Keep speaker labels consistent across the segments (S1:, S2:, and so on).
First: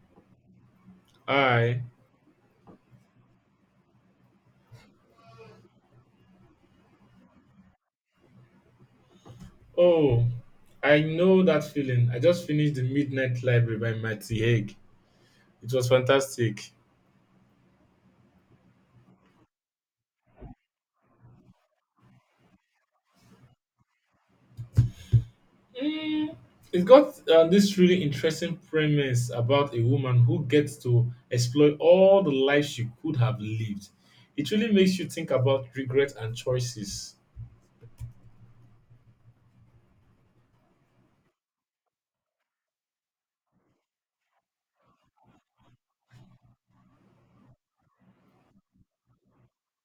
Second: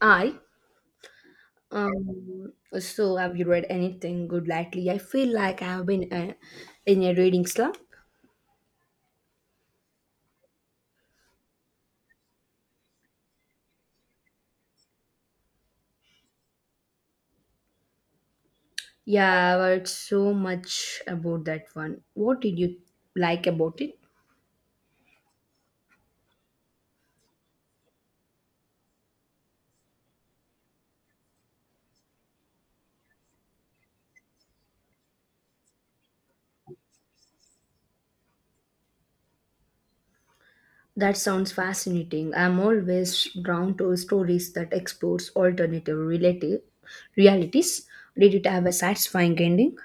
S1: I
S2: I
S1: um so have you read anything good lately? I feel like I have been in a reading slump.
S2: oh, I know that feeling. I just finished The Midnight Library by Matty Haig. It was fantastic.
S1: Yeah, I've heard so much about that one. What did you like about it?
S2: Mm, it got this really interesting premise about a woman who gets to explore all the life she could have lived. It really makes you think about regret and choices.
S1: That sounds fascinating. I'm always drawn to stories that explores alternative relative realities. Did it have a satisfying ending?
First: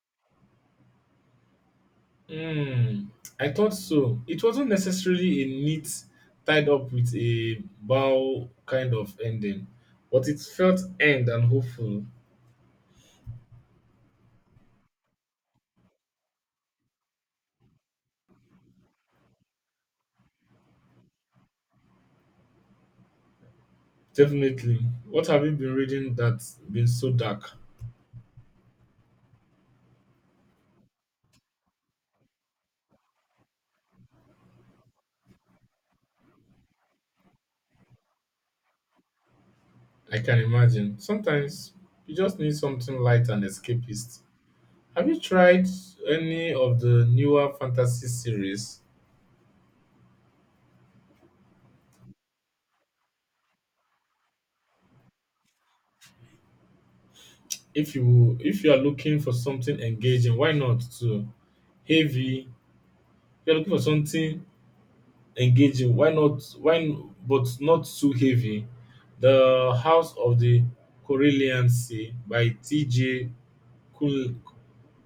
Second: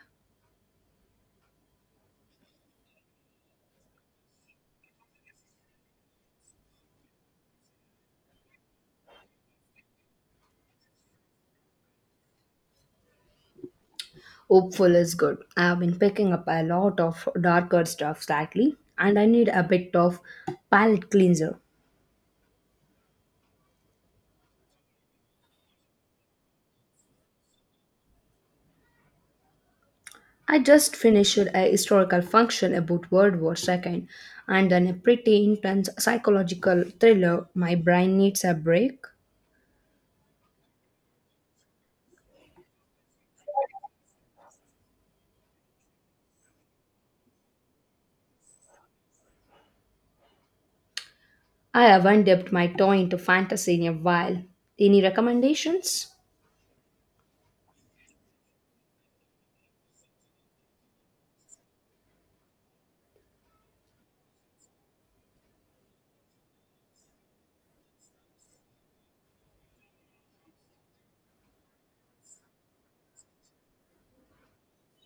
S2: Mm, I thought so. It wasn't necessarily a neat, tied up with a bow kind of ending, but it felt end and hopeful.
S1: Hopeful is good. I've been picking up a lot of darker stuff lately, and I need a bit of palate cleanser.
S2: Definitely. What have you been reading that's been so dark?
S1: I just finished a historical function about World War II and then a pretty intense psychological thriller. My brain needs a break.
S2: I can imagine. Sometimes you just need something light and escapist. Have you tried any of the newer fantasy series?
S1: I haven't dipped my toe into fantasy in a while. Any recommendations?
S2: If you are looking for something engaging, why not to heavy? If you're looking for something engaging, why not why n- but not too heavy? The House of the Corellian Sea by T.J.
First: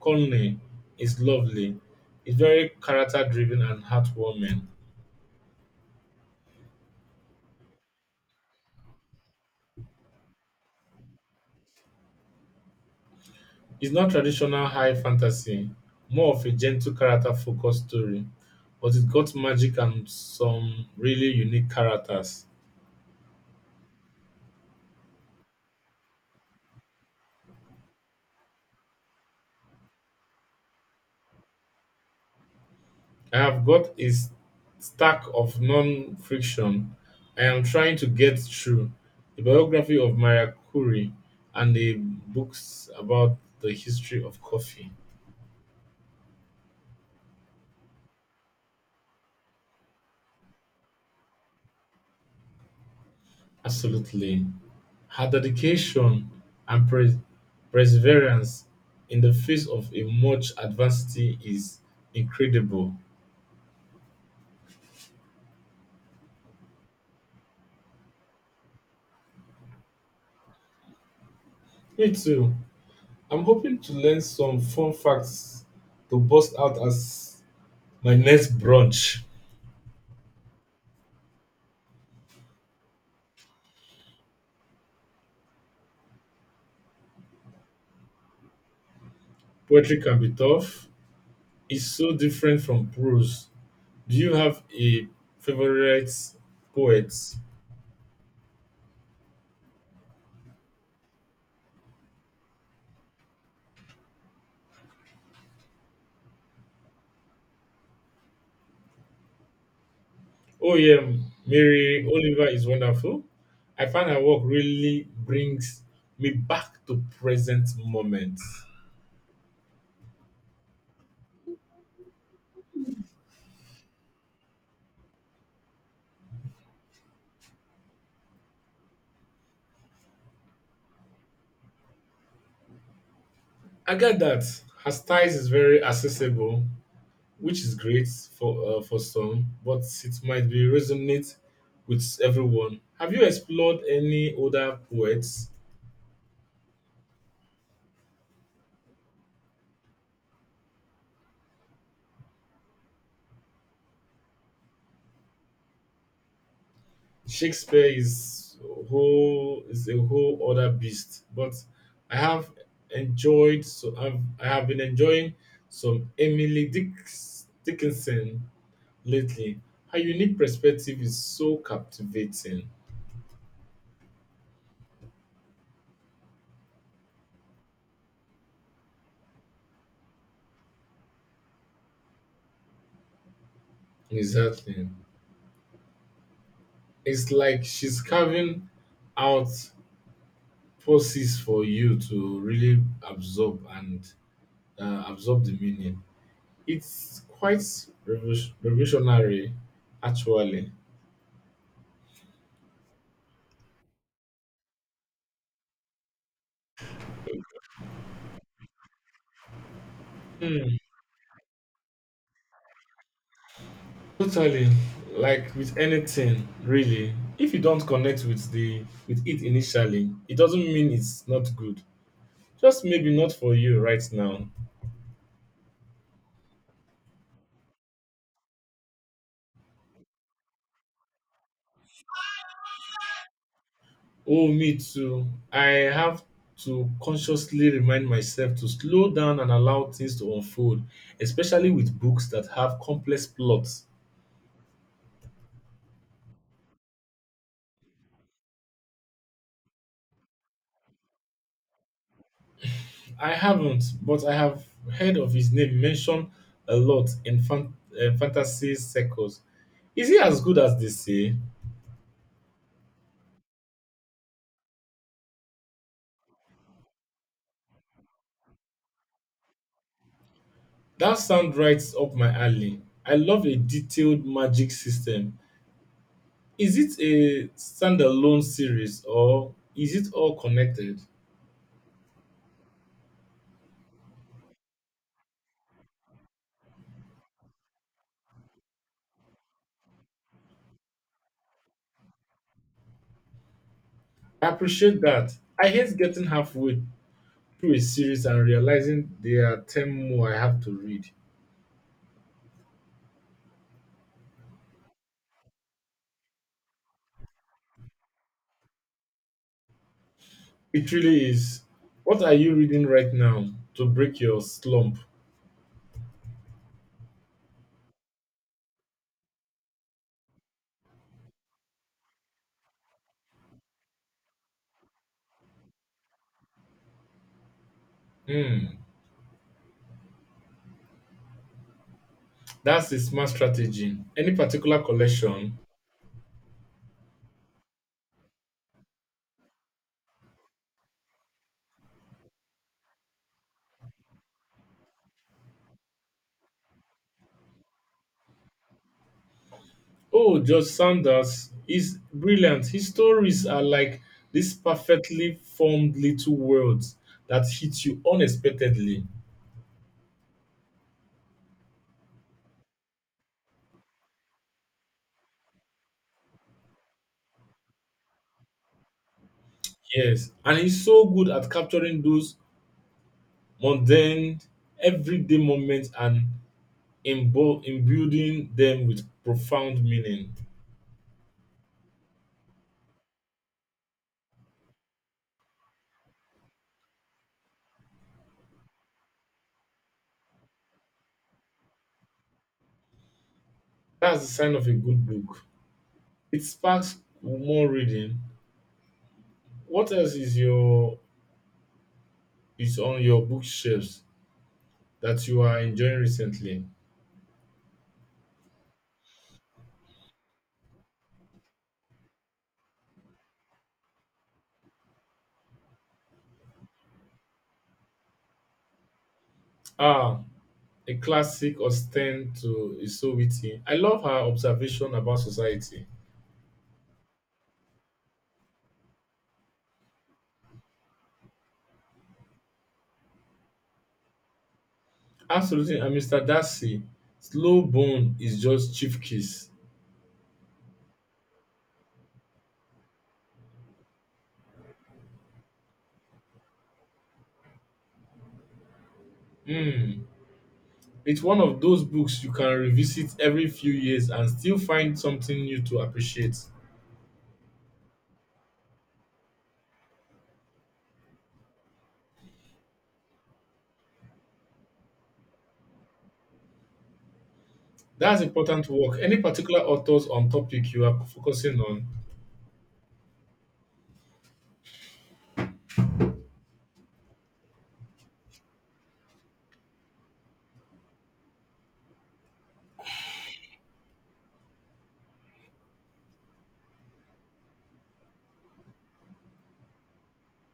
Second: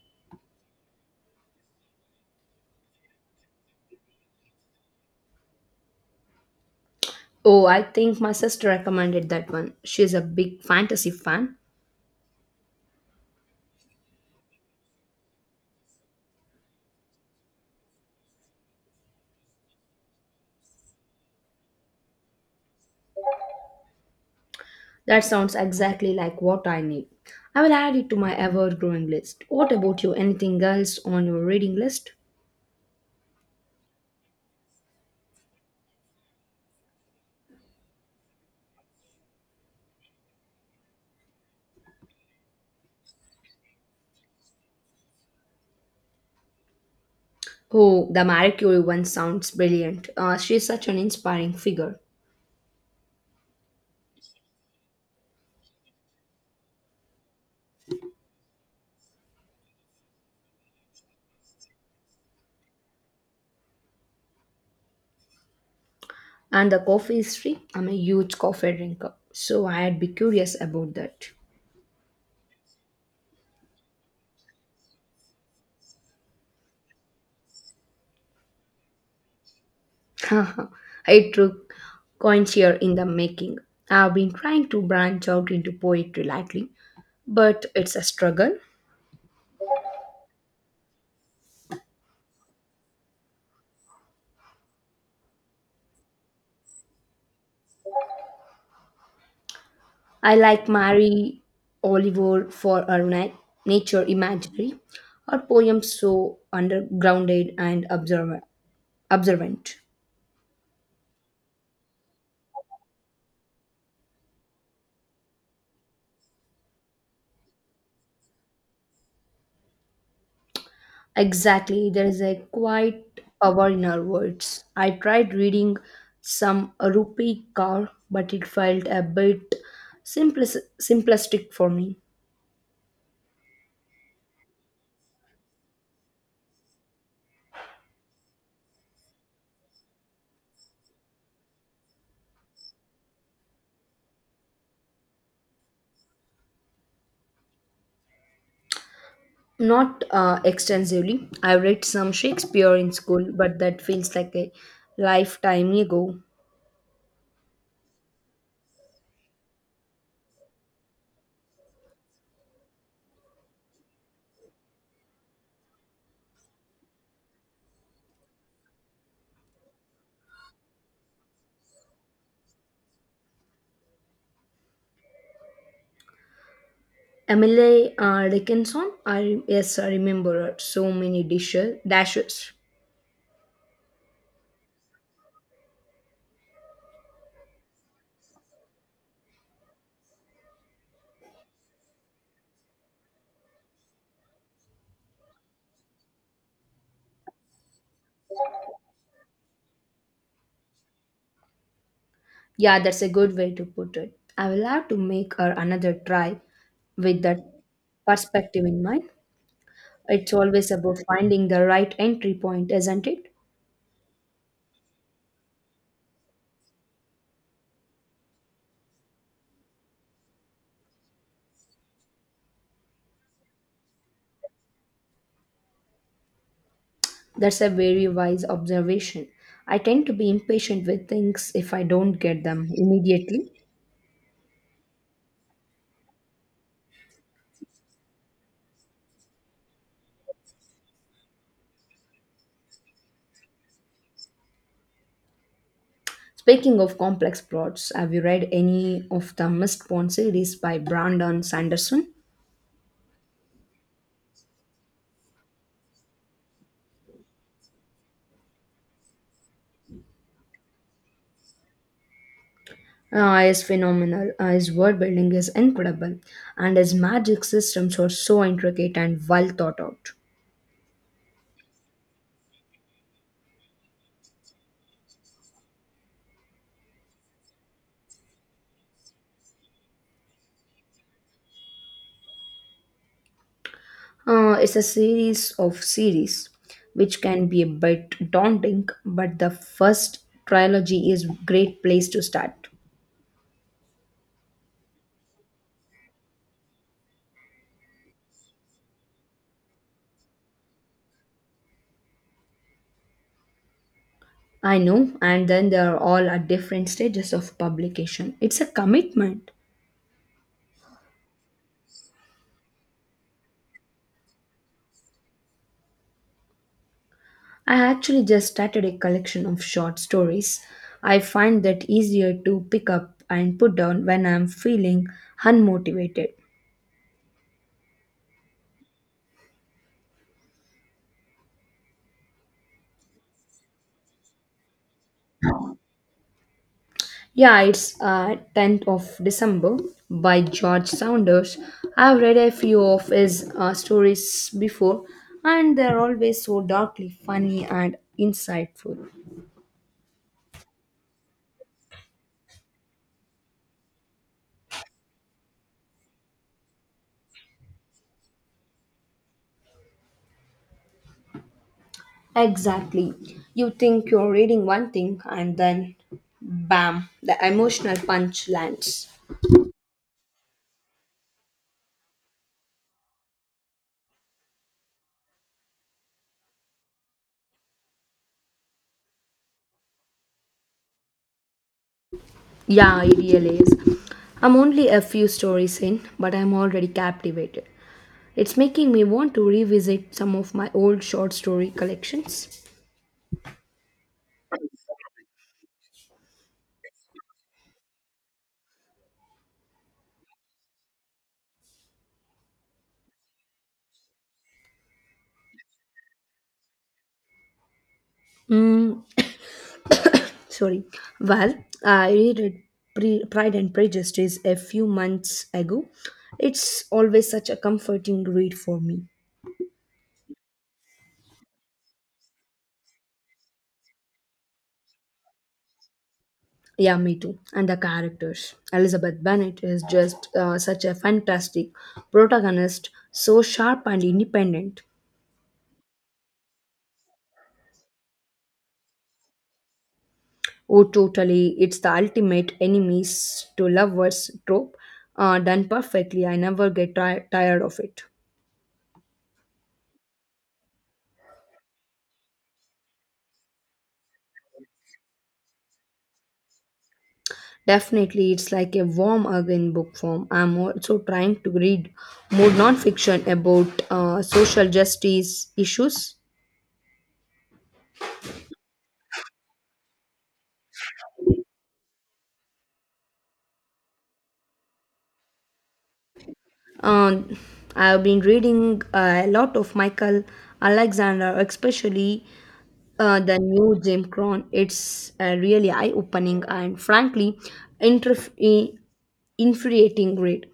S2: Conley is lovely. It's very character driven and heartwarming.
S1: Oh, I think my sister recommended that one. She's a big fantasy fan.
S2: It's not traditional high fantasy, more of a gentle character focused story, but it got magic and some really unique characters.
S1: That sounds exactly like what I need. I will add it to my ever growing list. What about you? Anything else on your reading list?
S2: I have got a stack of non fiction I am trying to get through a biography of Maria Curie and the books about the history of coffee.
S1: Oh, the Marie Curie one sounds brilliant. She's such an inspiring figure.
S2: Absolutely. Her dedication and perseverance in the face of a much adversity is incredible.
S1: And the coffee is free. I'm a huge coffee drinker. So I'd be curious about that.
S2: Me too. I'm hoping to learn some fun facts to bust out as my next brunch.
S1: I took coins here in the making. I've been trying to branch out into poetry lately, but it's a struggle.
S2: Poetry can be tough. It's so different from prose. Do you have a favorite poet?
S1: I like Mary Oliver for her nature imagery. Her poems so undergrounded and observant.
S2: Oh yeah, Mary Oliver is wonderful. I find her work really brings me back to present moment.
S1: Exactly, there is a quiet power in our words. I tried reading some Rupi Kaur, but it felt a bit simplistic for me.
S2: I get that her style is very accessible, which is great for some, but it might be resonate with everyone. Have you explored any older poets?
S1: Not extensively. I read some Shakespeare in school, but that feels like a lifetime ago.
S2: Shakespeare is a whole other beast. But I have enjoyed so I've I have been enjoying some Emily Dickinson lately. Her unique perspective is so captivating.
S1: Emily Dickinson, I yes, I remember her. So many dishes, dashes.
S2: Exactly. It's like she's carving out forces for you to really absorb and absorb the meaning. It's quite revolutionary, actually.
S1: Yeah, that's a good way to put it. I will have to make her another try with that perspective in mind. It's always about finding the right entry point, isn't it?
S2: Totally. Like with anything, really. If you don't connect with it initially, it doesn't mean it's not good. Just maybe not for you right now.
S1: That's a very wise observation. I tend to be impatient with things if I don't get them immediately.
S2: Oh, me too. I have to consciously remind myself to slow down and allow things to unfold, especially with books that have complex plots.
S1: Speaking of complex plots, have you read any of the Mist Pond series by Brandon Sanderson?
S2: I haven't, but I have heard of his name mentioned a lot in fantasy circles. Is he as good as they say?
S1: Ah, is phenomenal. Ah, his world building is incredible, and his magic systems are so intricate and well thought out.
S2: That sound right up my alley. I love a detailed magic system. Is it a standalone series or is it all connected?
S1: It's a series of series, which can be a bit daunting, but the first trilogy is great place to start.
S2: I appreciate that. I hate getting halfway through a series and realizing there are 10 more I have to read.
S1: I know, and then they're all at different stages of publication. It's a commitment.
S2: It really is. What are you reading right now to break your slump?
S1: I actually just started a collection of short stories. I find that easier to pick up and put down when I'm feeling unmotivated.
S2: Hmm, that's a smart strategy. Any particular collection?
S1: Yeah, it's 10th of December by George Saunders. I've read a few of his stories before, and they're always so darkly funny and insightful.
S2: Oh, George Sanders is brilliant. His stories are like these perfectly formed little worlds that hit you unexpectedly.
S1: Exactly. You think you're reading one thing, and then bam, the emotional punch lands.
S2: Yes, and he's so good at capturing those mundane, everyday moments and imbuing them with profound meaning.
S1: Yeah, it really is. I'm only a few stories in, but I'm already captivated. It's making me want to revisit some of my old short story collections.
S2: That's the sign of a good book. It sparks more reading. What else is on your bookshelves that you are enjoying recently?
S1: Mm, sorry, well, I read pride and prejudice a few months ago. It's always such a comforting read for me.
S2: Ah, a classic Austen to is so witty. I love her observation about society.
S1: Yeah, me too, and the characters, Elizabeth Bennet is just such a fantastic protagonist, so sharp and independent.
S2: Absolutely, and Mr. Darcy, Slow Bone is just chief kiss.
S1: Oh totally, it's the ultimate enemies to lovers trope, done perfectly. I never get tired of it.
S2: Mm. It's one of those books you can revisit every few years and still find something new to appreciate.
S1: Definitely, it's like a warm hug in book form. I'm also trying to read more non-fiction about social justice issues.
S2: That's important work. Any particular authors on topic you are focusing on?
S1: Um, I've been reading a lot of Michael Alexander, especially the new Jim Crow. It's really eye-opening and frankly, interf- i- infuriating read.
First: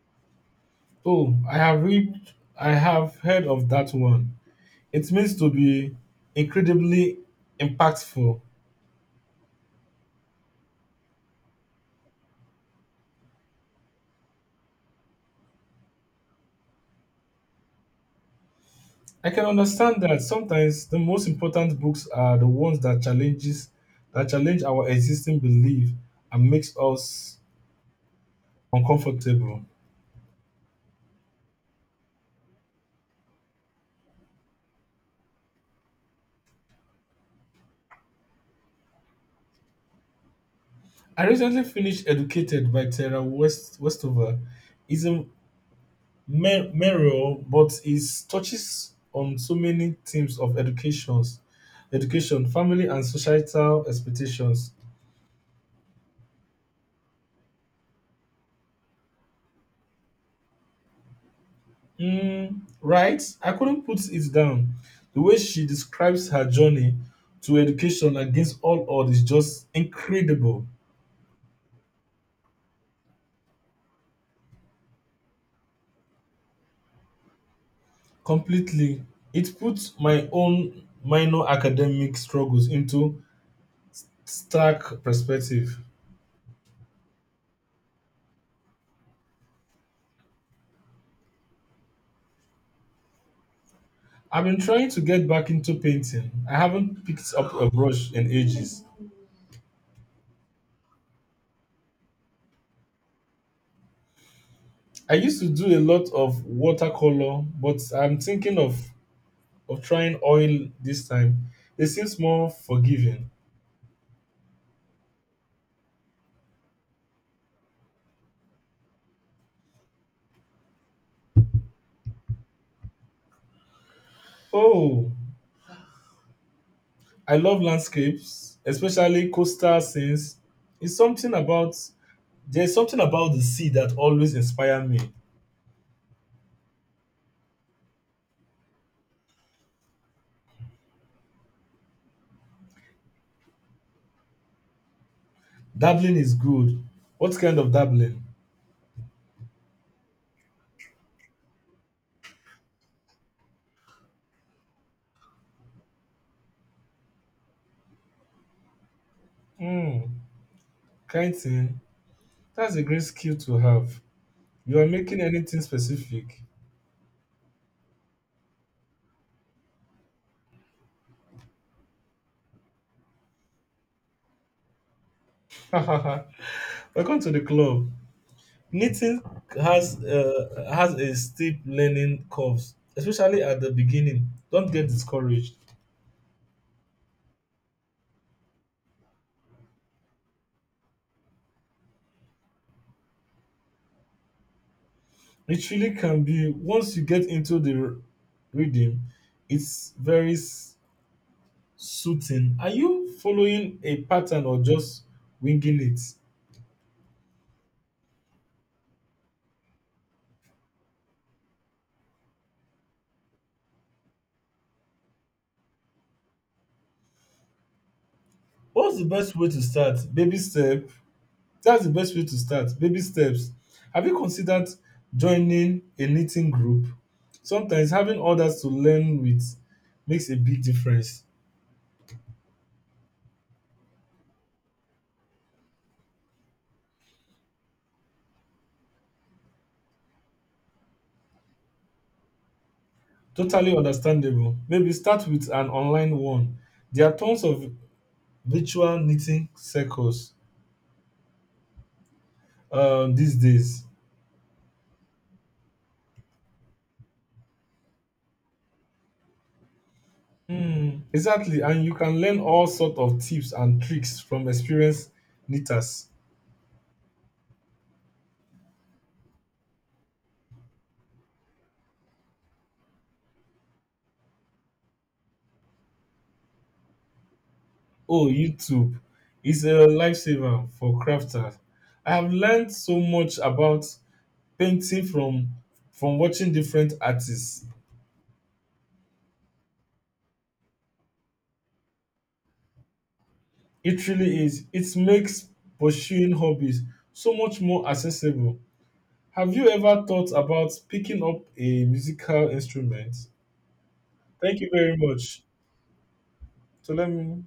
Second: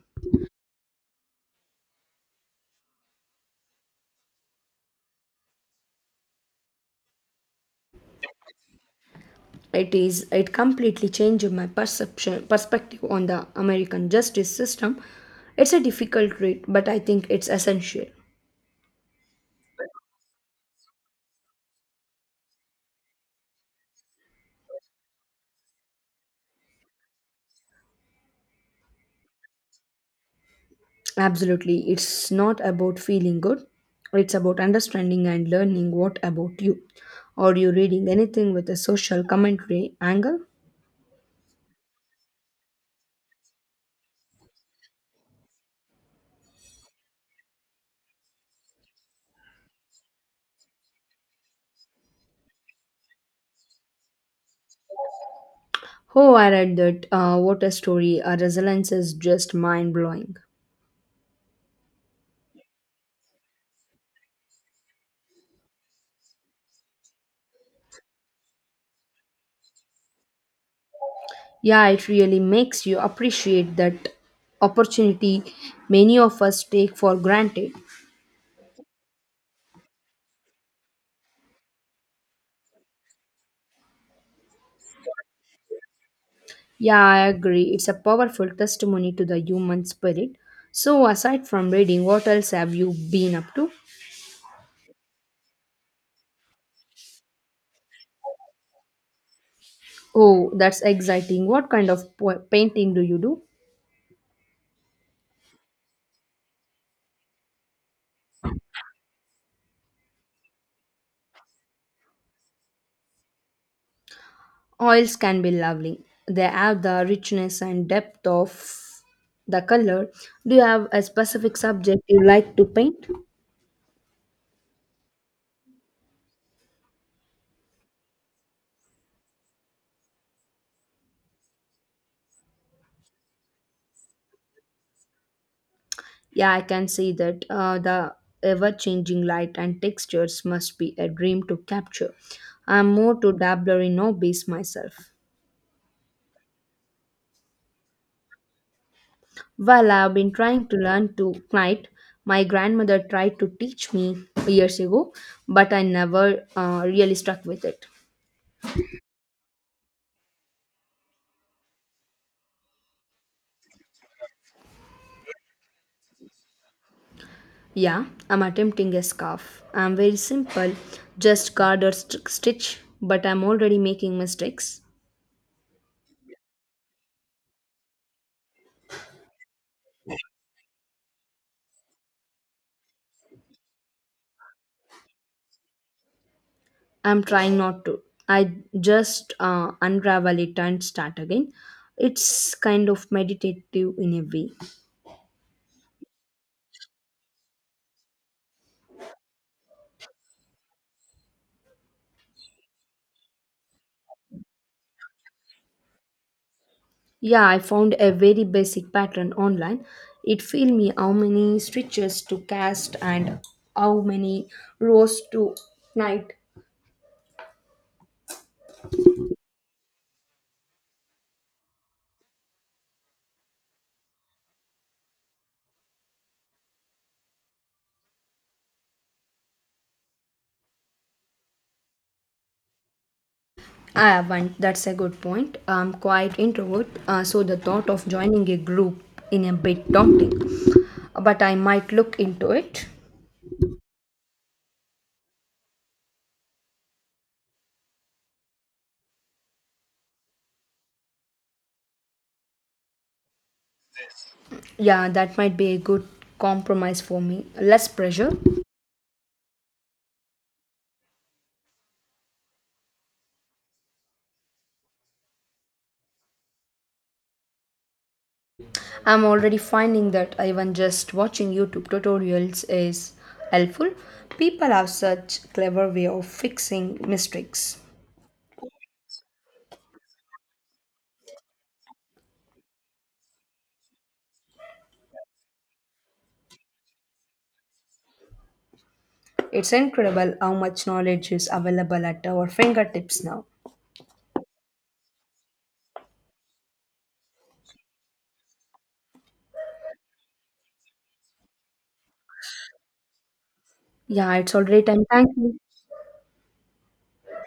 S2: Oh, I have heard of that one. It means to be incredibly impactful.
S1: It is, it completely changed my perception perspective on the American justice system. It's a difficult read, but I think it's essential.
S2: I can understand that sometimes the most important books are the ones that challenge our existing belief and makes us uncomfortable.
S1: Absolutely, it's not about feeling good, it's about understanding and learning. What about you, are you reading anything with a social commentary angle?
S2: I recently finished Educated by Tara Westover. It's a memoir, but it touches on so many themes of education, family and societal expectations.
S1: Oh, I read that. What a story, a resilience is just mind-blowing.
S2: Mm, right? I couldn't put it down. The way she describes her journey to education against all odds is just incredible.
S1: Yeah, it really makes you appreciate that opportunity many of us take for granted.
S2: Completely. It puts my own minor academic struggles into stark perspective.
S1: Yeah, I agree. It's a powerful testimony to the human spirit. So, aside from reading, what else have you been up to?
S2: I've been trying to get back into painting. I haven't picked up a brush in ages.
S1: Oh, that's exciting. What kind of painting do you do?
S2: I used to do a lot of watercolor, but I'm thinking of trying oil this time. It seems more forgiving.
S1: Oils can be lovely. They have the richness and depth of the color. Do you have a specific subject you like to paint?
S2: Oh, I love landscapes, especially coastal scenes. It's something about there's something about the sea that always inspire me.
S1: Yeah, I can see that. The ever changing light and textures must be a dream to capture. I'm more to dabbler in hobbies myself.
S2: Dabbling is good. What kind of dabbling?
S1: Well, I've been trying to learn to knit. My grandmother tried to teach me years ago, but I never really stuck with it.
S2: Hmm, kiting. That's a great skill to have. You are making anything specific.
S1: Yeah, I'm attempting a scarf. I'm very simple, just garter stitch, but I'm already making mistakes.
S2: Welcome to the club. Knitting has a steep learning curve, especially at the beginning. Don't get discouraged.
S1: I'm trying not to. I just unravel it and start again. It's kind of meditative in a way.
S2: It really can be. Once you get into the rhythm, it's very soothing. Are you following a pattern or just winging it?
S1: Yeah, I found a very basic pattern online. It filled me how many stitches to cast and how many rows to knit.
S2: What's the best way to start? Baby step. That's the best way to start. Baby steps. Have you considered joining a knitting group? Sometimes having others to learn with makes a big difference.
S1: I haven't. That's a good point. I'm quite introvert, so the thought of joining a group in a bit daunting. But I might look into it.
S2: Totally understandable. Maybe start with an online one. There are tons of virtual knitting circles these days.
S1: Yeah, that might be a good compromise for me. Less pressure,
S2: Hmm. Exactly, and you can learn all sorts of tips and tricks from experienced knitters.
S1: I'm already finding that even just watching YouTube tutorials is helpful. People have such clever way of fixing mistakes.
S2: Oh, YouTube is a lifesaver for crafters. I have learned so much about painting from watching different artists.
S1: It's incredible how much knowledge is available at our fingertips now.
S2: It really is. It makes pursuing hobbies so much more accessible. Have you ever thought about picking up a musical instrument?
S1: Yeah, it's
S2: Thank you
S1: already
S2: very
S1: time. Thank
S2: much.
S1: you.
S2: So let me